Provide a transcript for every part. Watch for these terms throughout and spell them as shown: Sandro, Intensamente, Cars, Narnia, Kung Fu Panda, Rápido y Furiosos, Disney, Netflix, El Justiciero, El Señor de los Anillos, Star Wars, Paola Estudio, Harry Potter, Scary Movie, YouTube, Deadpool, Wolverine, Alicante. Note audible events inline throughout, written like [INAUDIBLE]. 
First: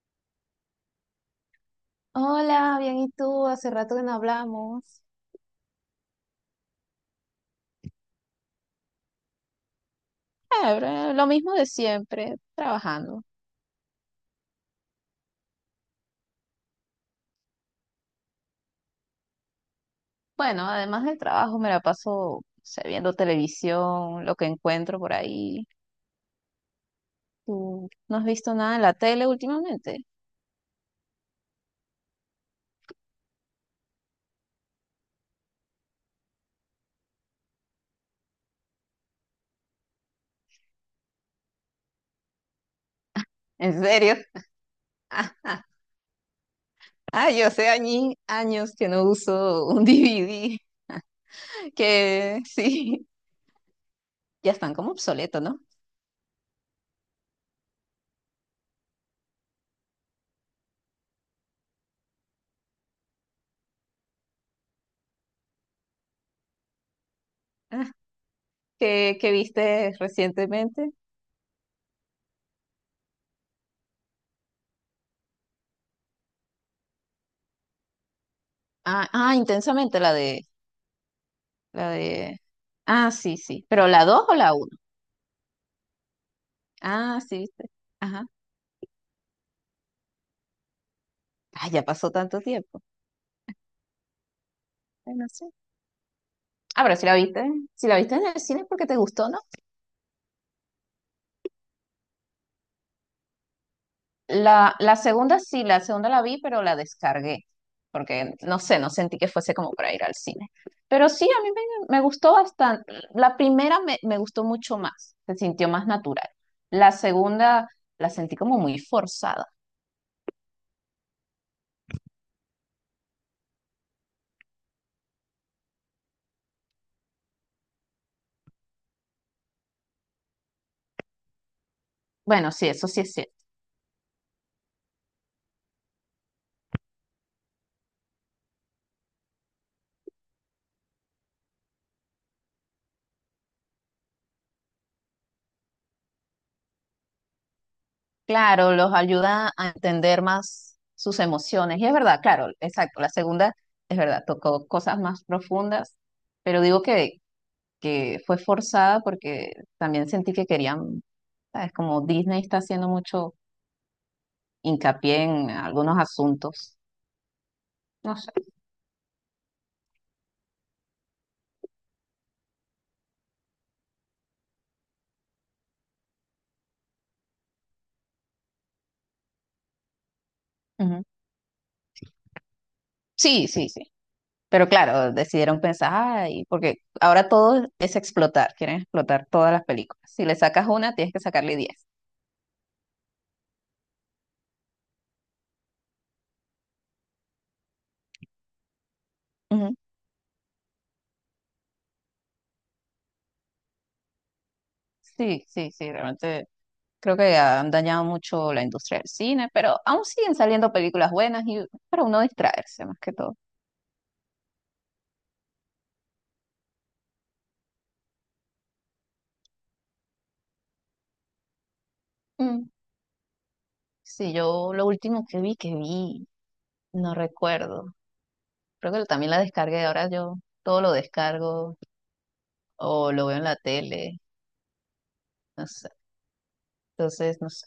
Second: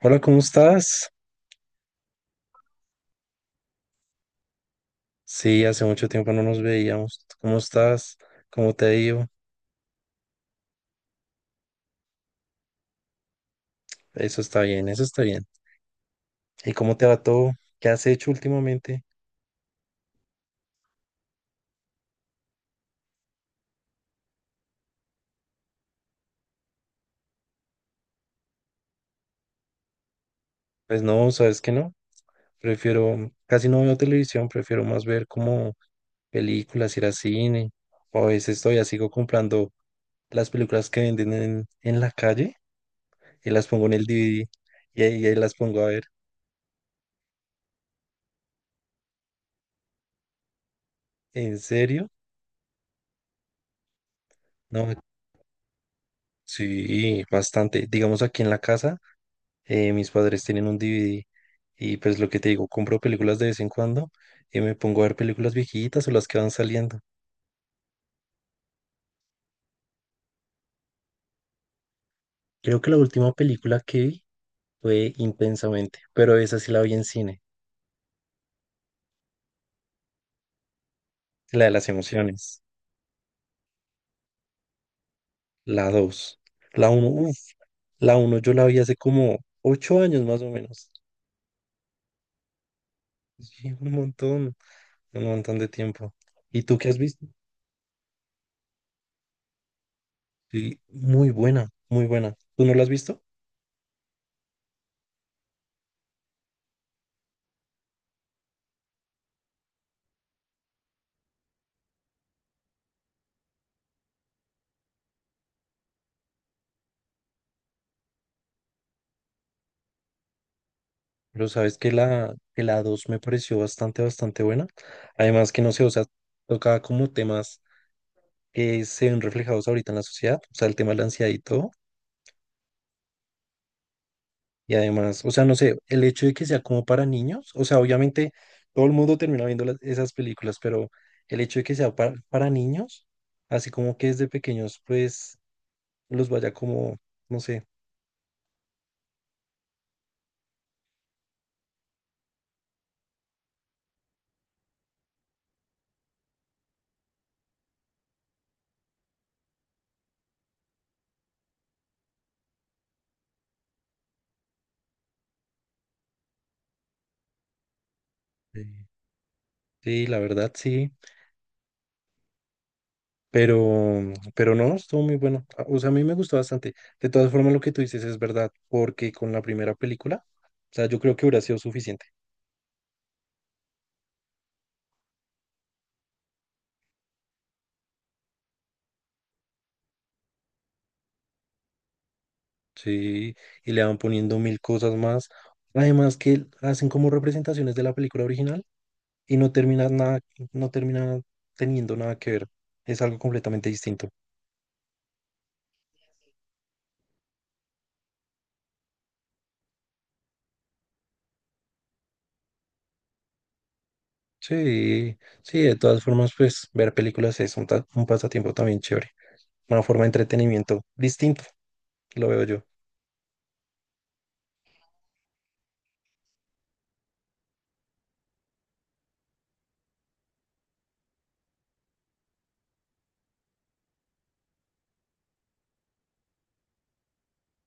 Hola, ¿cómo estás? Hola, bien, ¿y tú? Hace rato que no hablamos. Sí, hace mucho tiempo no nos veíamos. ¿Cómo estás? ¿Cómo te ha ido? Lo mismo de siempre, trabajando. Eso está bien, eso está bien. ¿Y cómo te va todo? ¿Qué has hecho últimamente? Bueno, además del trabajo me la paso, o sea, viendo televisión, lo que encuentro por ahí. ¿Tú no has visto nada en la tele últimamente? Pues no, sabes que no. Prefiero, casi no veo televisión, prefiero más ver como películas, ir al cine. O a veces todavía sigo comprando las películas que venden en la calle y las ¿En pongo en el serio? DVD y ahí las [LAUGHS] pongo a ver. Ah, yo sé años que no uso un [LAUGHS] DVD, ¿En serio? que sí, ya están como No, obsoletos, ¿no? sí, bastante. Digamos aquí en la casa. Mis padres tienen un DVD y pues lo que te digo, compro películas de vez en cuando y me pongo a ver películas viejitas o las que van saliendo. Ah, ¿qué viste recientemente? Creo que la última película que vi fue Intensamente, pero esa sí la vi en cine, Ah, ah, Intensamente, la de la de las la de... emociones, Ah, sí, sí. ¿Pero la 2 o la uno? la dos, la uno Ah, sí, uff, viste. la Ajá. uno yo la vi hace como 8 años más o menos. Ah, ya pasó tanto tiempo. Sí, Ay, un no. montón de tiempo. ¿Y tú Ah, qué pero has si la visto? viste, si la viste en el cine es porque te gustó, ¿no? Sí, muy buena, muy buena. ¿Tú no la has visto? La segunda sí, la segunda la vi, pero la descargué. Porque no sé, no sentí que fuese como para ir al cine. Pero sí, a mí me gustó bastante. La primera me gustó mucho más, se sintió más natural. La segunda la sentí como muy forzada. Pero sabes que la 2 me pareció bastante, bastante buena. Además que no sé, o sea, tocaba como temas que se ven reflejados ahorita en la sociedad, o sea, el tema de la ansiedad y todo. Bueno, sí, eso sí es cierto. Y además, o sea, no sé, el hecho de que sea como para niños, o sea, obviamente todo el mundo termina viendo esas películas, pero el hecho de que sea para niños, así como que desde pequeños, pues los vaya como, no sé. Claro, los ayuda a entender más sus emociones. Y es verdad, claro, exacto. La segunda, es verdad, tocó cosas más profundas, pero digo que, fue forzada porque también sentí que querían, ¿sabes? Como Disney está haciendo mucho hincapié en algunos asuntos. No sé. eh, Sí, la verdad, sí. Pero, pero no, estuvo muy bueno. Ah, o sea, a mí me gustó bastante. De todas formas, lo que tú dices es verdad, porque con la primera película, o sea, yo Ujú. creo que hubiera sido suficiente. Sí, sí, sí. Pero claro, decidieron pensar, ay, porque ahora todo es explotar, quieren explotar todas las películas. Si le sacas una, tienes que sacarle 10. Sí, y le van poniendo mil cosas más. Además que hacen como representaciones de la película original y no Ujú. termina nada, no termina teniendo nada que ver. Es algo completamente distinto. Sí, sí, sí, realmente. Creo que han dañado mucho la industria del cine, pero aún siguen saliendo películas buenas y para uno distraerse más que todo. Sí, sí, de todas formas, pues ver películas es un, un pasatiempo también chévere. Una forma de entretenimiento distinto, lo veo yo. Mm. Sí, yo lo último que vi, no recuerdo. Creo que también la descargué. Ahora yo todo lo descargo o lo veo en la tele. No sé. Entonces, no sé.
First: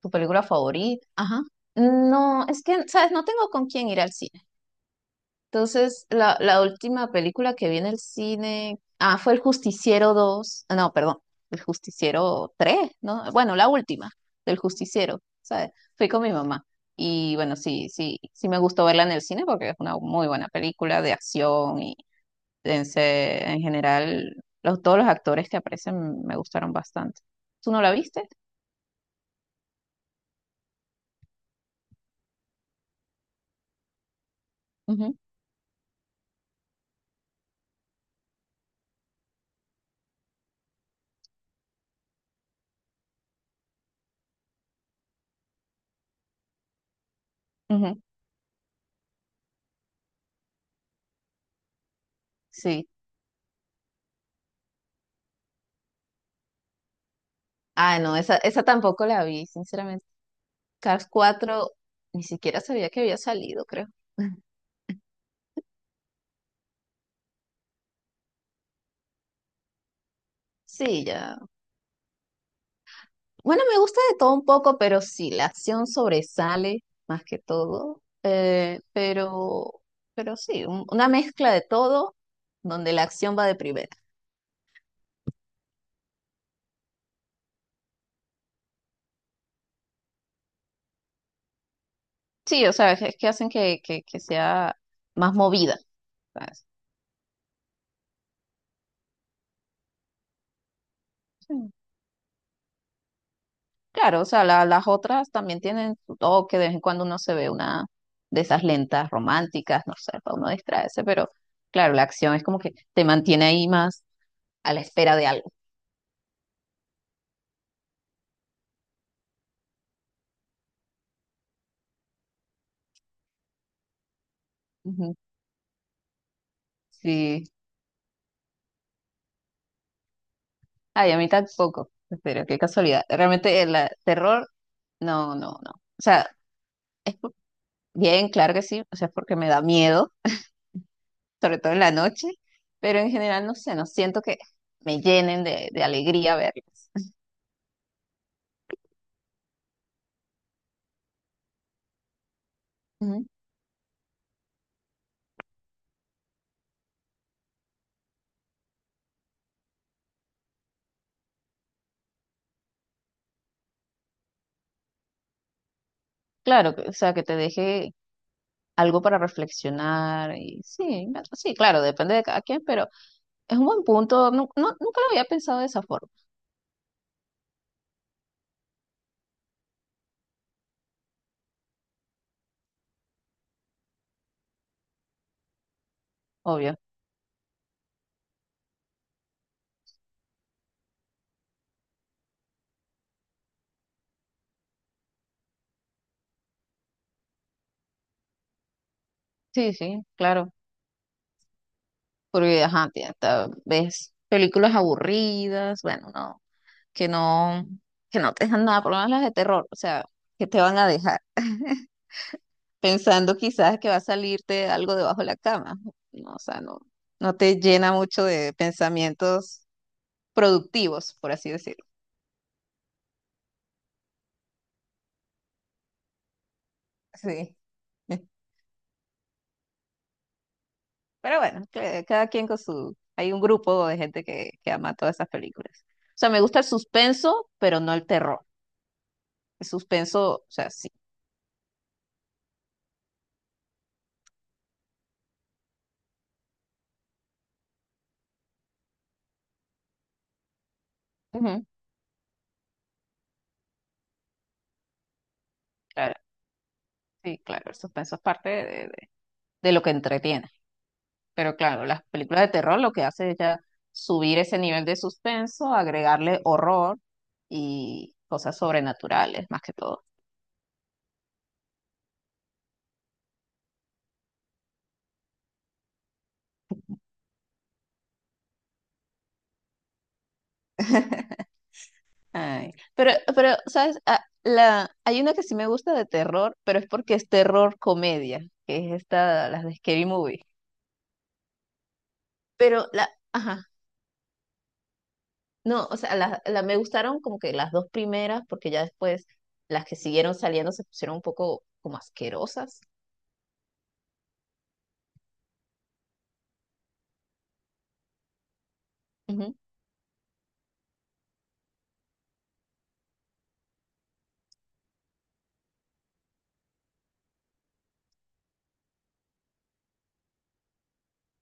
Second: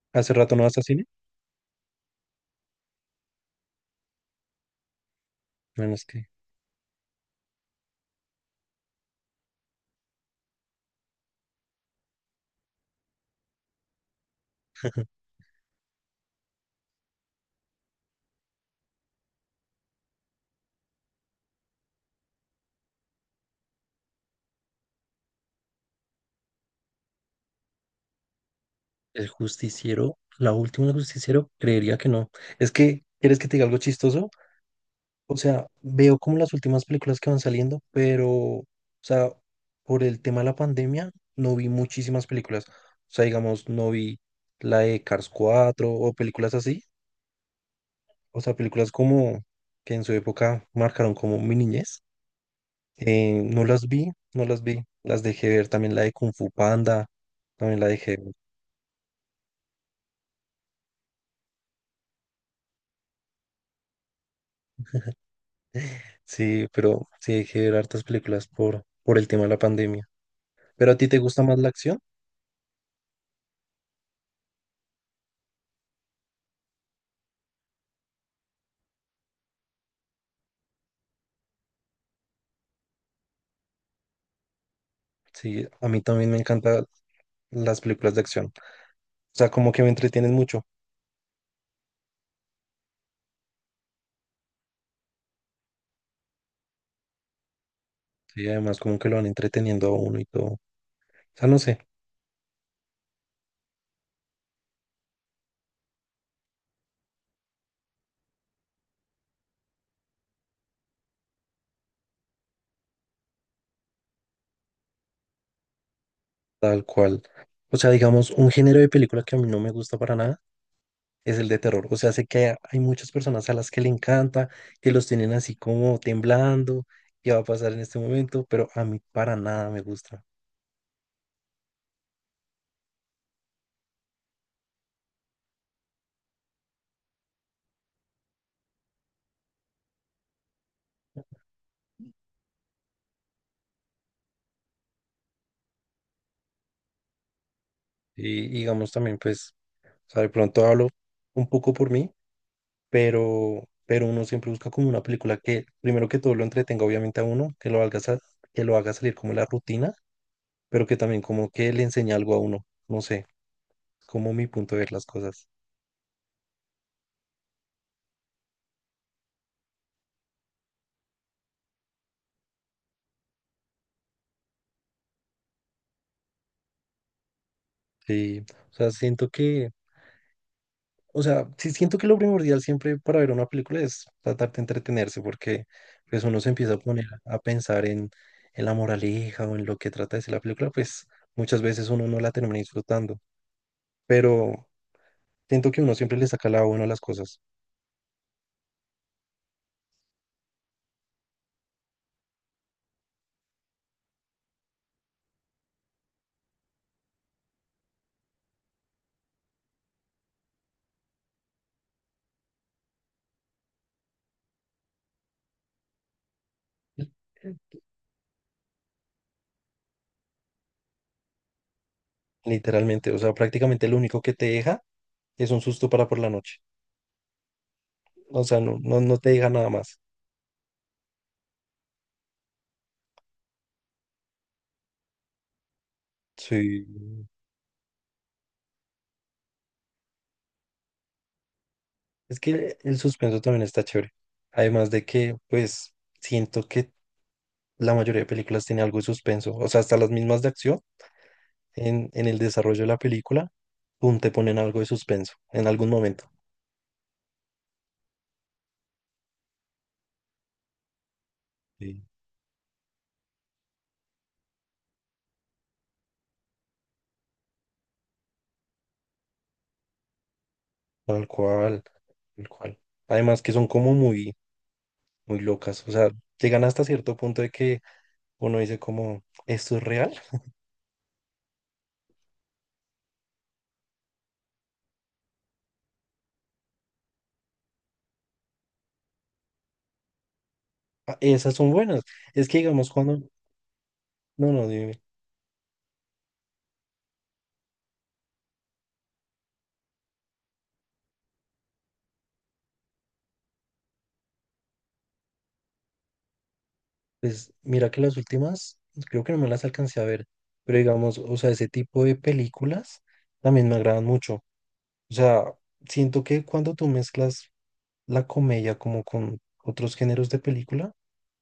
¿Tu ¿Hace película rato no vas a cine? favorita? Ajá. No, es que, ¿sabes? No tengo con quién ir al cine. Menos Entonces, que la última película que vi en el cine, fue El Justiciero 2, ah, no, perdón, El Justiciero 3, ¿no? Bueno, la última del Justiciero, ¿sabes? Fui con mi mamá. Y bueno, sí, sí, sí me gustó verla en el cine porque es una muy buena película de acción y en general todos los actores que aparecen me gustaron bastante. ¿Tú no la viste? el justiciero, la última del justiciero, creería que no. Es que, ¿quieres que te diga algo chistoso? Ujú, O sea, veo como las últimas películas que van saliendo, pero, o sea, por el tema de la pandemia, no vi muchísimas películas. O sea, digamos, no vi la de Cars 4 o películas así. ujú, O sea, películas como que en su época marcaron como mi niñez. sí. No las vi, no las vi. Las dejé ver también la de Kung Fu Panda, también la Ah, no, dejé. esa tampoco la vi, sinceramente. Cars 4 ni siquiera sabía que había salido, creo. [LAUGHS] Sí, pero sí hay que ver hartas películas por el tema de la pandemia. ¿Pero a Sí, ti te ya. gusta más la acción? Bueno, me gusta de todo un poco, pero sí, la acción sobresale más que todo. Pero sí, una mezcla de todo donde la acción va de primera. Sí, a mí también me encantan las películas de acción. O sea, como que me entretienen mucho. Sí, o sea, es que hacen que, que sea más movida. ¿Sabes? Sí, además como que lo van entreteniendo a uno y todo. O sea, no sé, Claro, o sea, las otras también tienen su toque, de vez en cuando uno se ve una de esas lentas románticas, no sé, para uno distraerse, pero claro, la acción es como que te mantiene ahí más a la espera de algo. tal cual. O sea, digamos, un género de película que a mí no me gusta para nada es el de terror. O sea, sé que hay muchas personas a las que le encanta, que los Ujú. tienen así como temblando, qué va a Sí, pasar en este momento, pero a mí para nada me gusta. ay, a mí tampoco, pero qué casualidad. Realmente el terror, no, no, no. O sea, es bien, claro que sí, o sea, es porque me da miedo, sobre todo en la noche, pero en general, no sé, no siento que me llenen de alegría verlo. Y digamos también, pues... O sea, de pronto hablo un poco por mí, Ujú. Pero uno siempre busca como una película que, primero que todo, lo entretenga obviamente a uno, que lo haga, que lo haga salir como de la rutina, pero que también como que le enseñe algo a uno. No sé, como mi punto de ver las cosas. Claro, o sea, que te deje algo para reflexionar y sí, sí, claro, depende de cada quien, pero es un buen punto, no, nunca lo había pensado de esa forma, Sí, o sea, siento que, o sea, sí siento que lo primordial siempre para ver una película es tratar de entretenerse, porque pues uno se empieza obvio. a poner a pensar en la moraleja o en lo que trata de ser la película, pues muchas veces uno no la termina disfrutando. Pero, siento que uno siempre le saca la buena a las cosas, Sí, sí, claro, porque ajá, tía, ves películas aburridas, bueno, no, que no, que no te dejan nada, por lo menos las de terror, o sea, que te van a dejar [LAUGHS] pensando quizás que va a salirte algo debajo de la cama, no, o sea, no, no te llena mucho de pensamientos productivos, por así decirlo. literalmente. O sea, prácticamente lo único que te deja es un susto para por la noche. Sí. [LAUGHS] O sea, no, no, no te deja nada más. Pero bueno, cada quien con su... Hay un grupo de gente que ama todas esas películas. O sea, me gusta el Sí. suspenso, pero no el terror. El suspenso, o sea, sí. Es que el suspenso también está chévere. Además de que, pues, siento que la mayoría de películas tiene algo de suspenso. O sea, hasta las mismas de acción, Ujú, en el desarrollo de la película, pum, te ponen algo de suspenso en algún claro, momento. sí, claro, el suspenso es parte de lo que entretiene. Pero claro, Sí. las películas de terror lo que hace es ya subir ese nivel de suspenso, agregarle horror y cosas sobrenaturales, más que todo. Tal cual, tal cual. Además que son como muy, muy locas. O sea, llegan hasta cierto punto de que uno dice como, ¿esto es real? [LAUGHS] Ay, ¿sabes? Ah, hay una que sí me gusta de terror, pero es porque es terror comedia, que es esta, las de Scary Movie. Ah, esas son buenas. Es que Pero digamos la, cuando, ajá, no, no, dime, no, o sea, me gustaron como que las dos primeras, porque ya después las que siguieron saliendo se pusieron un poco como asquerosas. pues mira que las últimas, creo que no me Ujú. las alcancé a ver, pero digamos, o sea, ese tipo de películas también me agradan mucho. O sea, siento que cuando tú mezclas la comedia como con otros géneros de película,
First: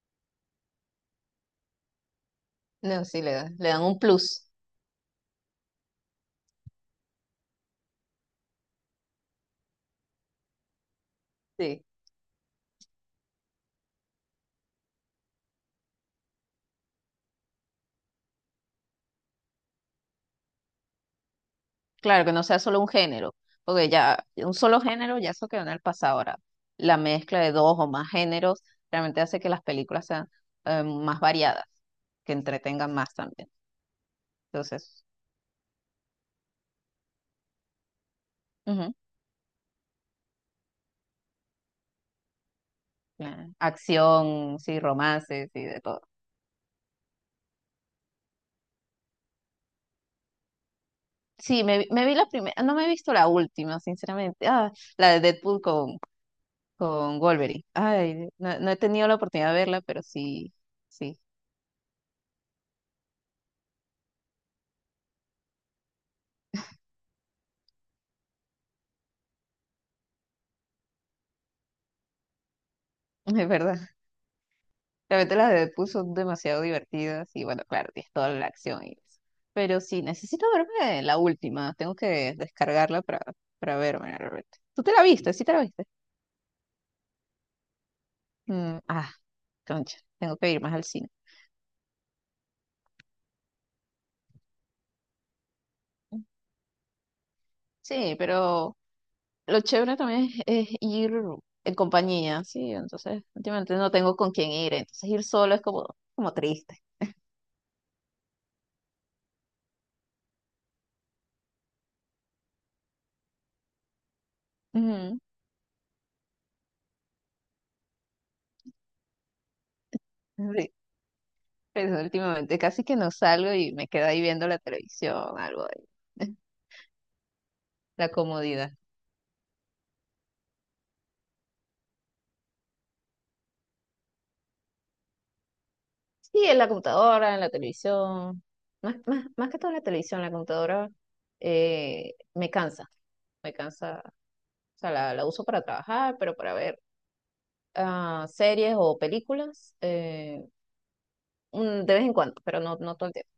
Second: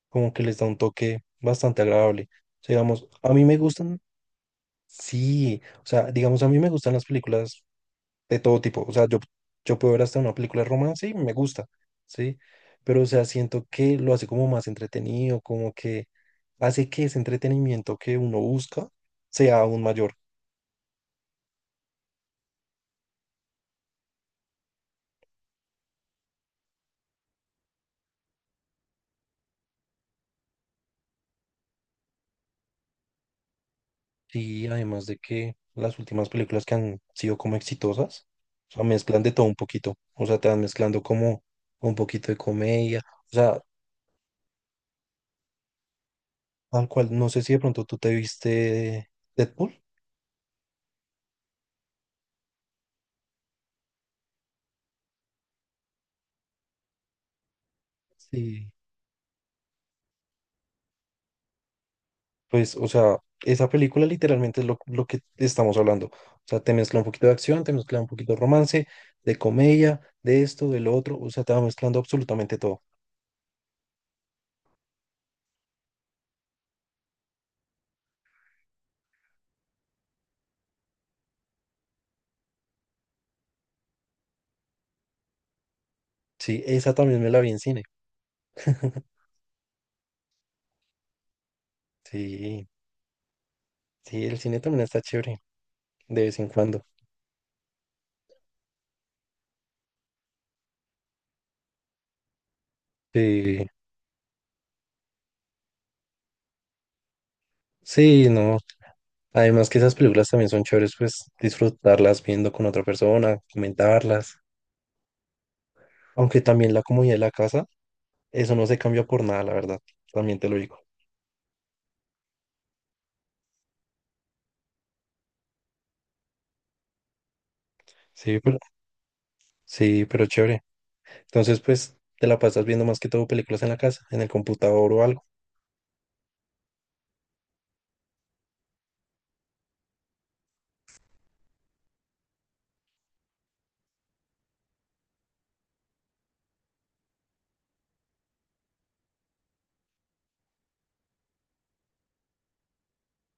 como que les da un toque bastante agradable. O sea, No, digamos, sí, a le mí me dan, le dan un gustan, plus. sí, o sea, digamos, a mí me gustan las películas de todo tipo. O sea, yo puedo ver hasta una película de romance y me gusta, Sí. ¿sí? Pero, o sea, siento que lo hace como más entretenido, como que hace que ese entretenimiento que uno busca sea aún mayor. Claro, que no sea solo un género, porque ya un solo género ya eso quedó en el pasado ahora. La mezcla de dos o más géneros realmente hace que las películas sean más variadas, que entretengan más también. Y Entonces, además de que las últimas películas que han sido como exitosas, o sea, ujú, mezclan de todo un poquito. O sea, te van mezclando como un poquito de comedia. O sea, acción, sí, romances y de todo. tal cual, no sé si de pronto tú te viste Deadpool. Sí, me vi la primera, no me he visto la última, sinceramente. Ah, la de Deadpool con Wolverine. Ay, no, Sí. no he tenido la oportunidad de verla, pero sí, sí, Pues, o sea, esa película literalmente es lo que estamos hablando. O sea, te mezcla un poquito de acción, te mezcla un poquito de romance, de comedia, de esto, de lo otro. O sea, te va mezclando absolutamente todo. [LAUGHS] es verdad. Realmente las de Deadpool son demasiado divertidas y bueno, claro, es toda la acción y eso. Pero sí, necesito verme la última, tengo que descargarla para verme realmente. ¿Tú te la viste? ¿Sí te la viste? Sí, esa también me la vi en cine. Mm, [LAUGHS] ah, concha, tengo que ir más al cine. Sí, sí, el cine también está chévere de vez en cuando. Sí, pero lo chévere también es ir en compañía, sí, entonces Sí, últimamente no tengo con quién ir, entonces ir solo es como triste. sí, no. Además que esas películas también son chéveres, pues disfrutarlas viendo con otra persona, comentarlas. Ujú. Aunque también la comodidad de la casa, eso no se cambia por nada, la verdad. También te lo Sí, digo. pero últimamente casi que no salgo y me quedo ahí viendo la televisión, algo de [LAUGHS] la Sí, pero, comodidad. sí, pero chévere. Entonces, pues te la pasas viendo más que todo películas en la casa, en el computador o algo. Sí, en la computadora, en la televisión, más que todo en la televisión, la computadora me cansa, o sea, la uso para trabajar, pero para ver series o películas, de vez en cuando, pero no, no todo el tiempo.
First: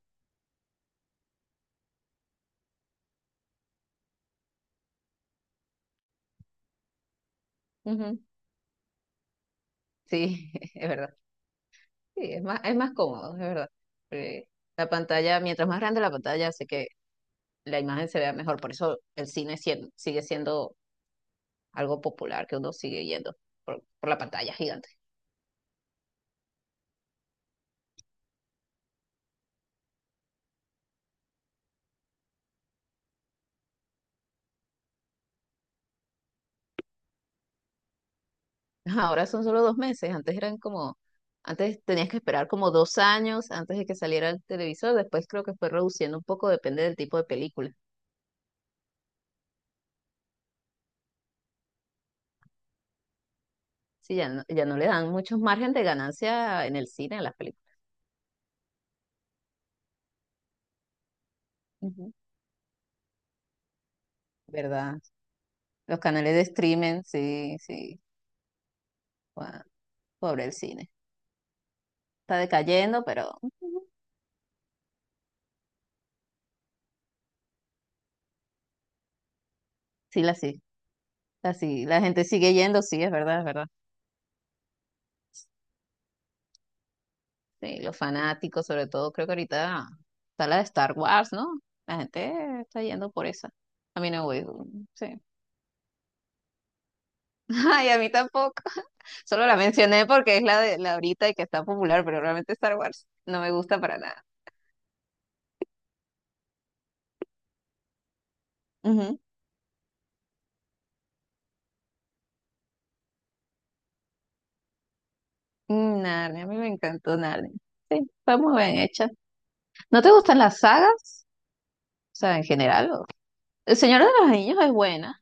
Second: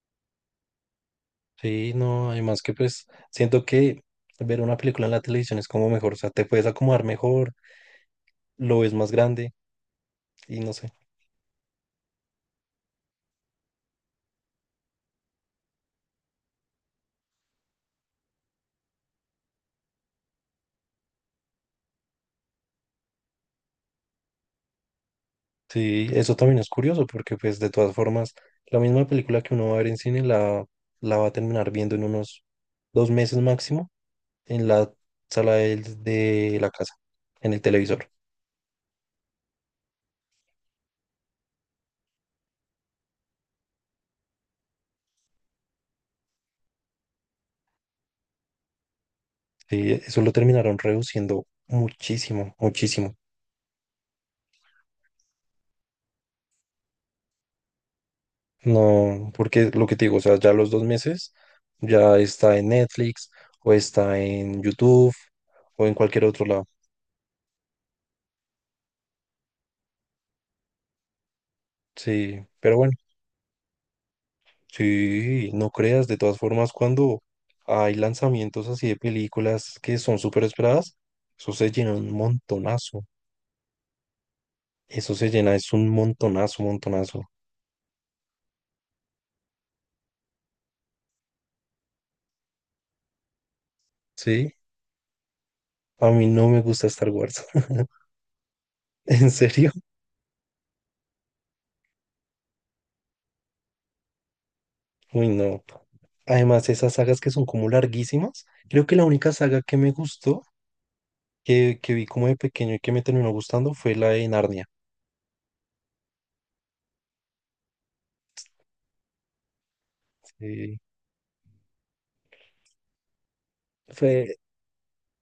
Sí, no, además que pues siento que ver una película en la televisión es como mejor, o sea, te puedes acomodar mejor, Ujú. lo ves más grande Sí, y [LAUGHS] no es sé. verdad, sí, es más cómodo, es verdad. Eh, la pantalla, mientras más grande la pantalla, hace que la imagen se vea mejor, por eso el cine sigue siendo algo popular que uno sigue yendo por la pantalla gigante. Sí, eso también es curioso porque pues de todas formas, la misma película que uno va a ver en cine la va a terminar viendo en unos 2 meses máximo en la sala de la casa, en el televisor. Ahora son solo 2 meses, antes eran como, antes tenías que esperar como 2 años antes de que saliera el televisor, después creo que fue reduciendo un poco, depende del tipo de película. Sí, eso lo terminaron reduciendo muchísimo, muchísimo. Sí, ya no le dan muchos margen de ganancia en el cine a las películas. No, porque lo que te digo, o sea, ya los 2 meses Ujú. ya está en Netflix o está en ¿Verdad? YouTube o en Los cualquier canales de otro lado. streaming, sí, sí, guau, pobre el cine. Está Sí, pero bueno, decayendo, pero sí, no creas, de todas formas, cuando hay lanzamientos así de películas que son sí, súper esperadas, eso se llena la un gente sigue yendo, montonazo. sí, es verdad, es verdad. Eso se llena, es un montonazo, montonazo. Sí, los fanáticos, sobre todo, creo que ahorita está la de Star Wars, ¿no? La gente está yendo por esa. A mí no voy, Sí, sí. a mí no me gusta Star Wars. [LAUGHS] [LAUGHS] Ay, a mí tampoco. [LAUGHS] ¿En Solo la serio? mencioné porque es la de la ahorita y que está popular, pero realmente Star Wars no me gusta para nada. Uy, no. Además, esas sagas que son como larguísimas, creo que la Ujú. única saga que me gustó que vi como de pequeño y que me terminó gustando fue la de Narnia. Mm, Narnia, a mí me encantó Narnia. Sí, está muy bien hecha. ¿No te gustan las Eh, sagas? O sea, en general. El Señor de los fue, Anillos es buena.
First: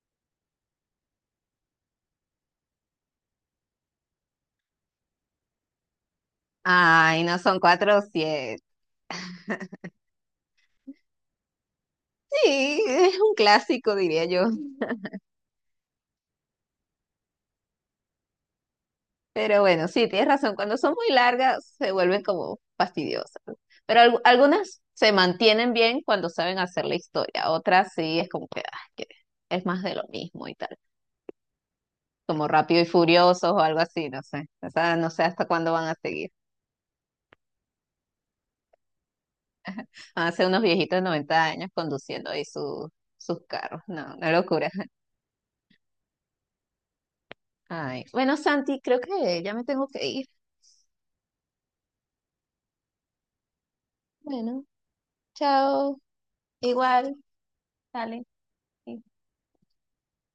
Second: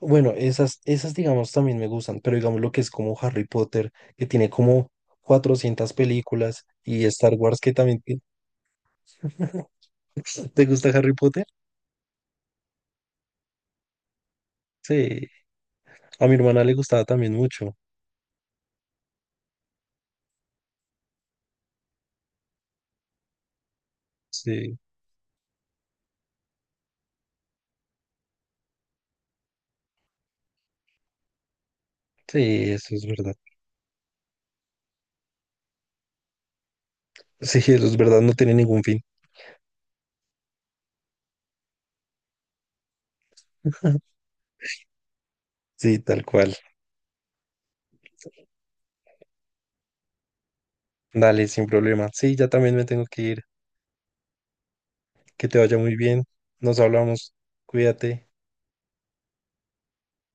bueno, esas, esas digamos también me gustan, pero digamos lo que es como Harry Potter, que tiene como 400 películas, y Ay, Star no son Wars que cuatro también... o tiene- siete. [LAUGHS] ¿Te gusta Harry Potter? Sí, es un clásico, diría yo. Sí. A mi hermana le gustaba también mucho. Pero bueno, sí, tienes razón. Cuando son muy largas se vuelven como fastidiosas, ¿no? Pero Sí, algunas se mantienen bien cuando saben hacer la historia. Otras sí es como que, ah, que es más de lo mismo y tal. sí, Como Rápido y eso es verdad. Furiosos [LAUGHS] o algo así, no sé. O sea, no sé hasta cuándo van a seguir. Sí, eso es verdad, no tiene ningún fin. Van a ser unos viejitos de 90 años conduciendo ahí sus carros. No, [LAUGHS] una locura. Sí, tal cual. Ay. Bueno, Santi, creo que ya me tengo que ir. Dale, sin problema. Sí, ya también me tengo que ir. Bueno, Que te vaya muy chao. bien. Nos Igual, hablamos. dale. Cuídate. Sí.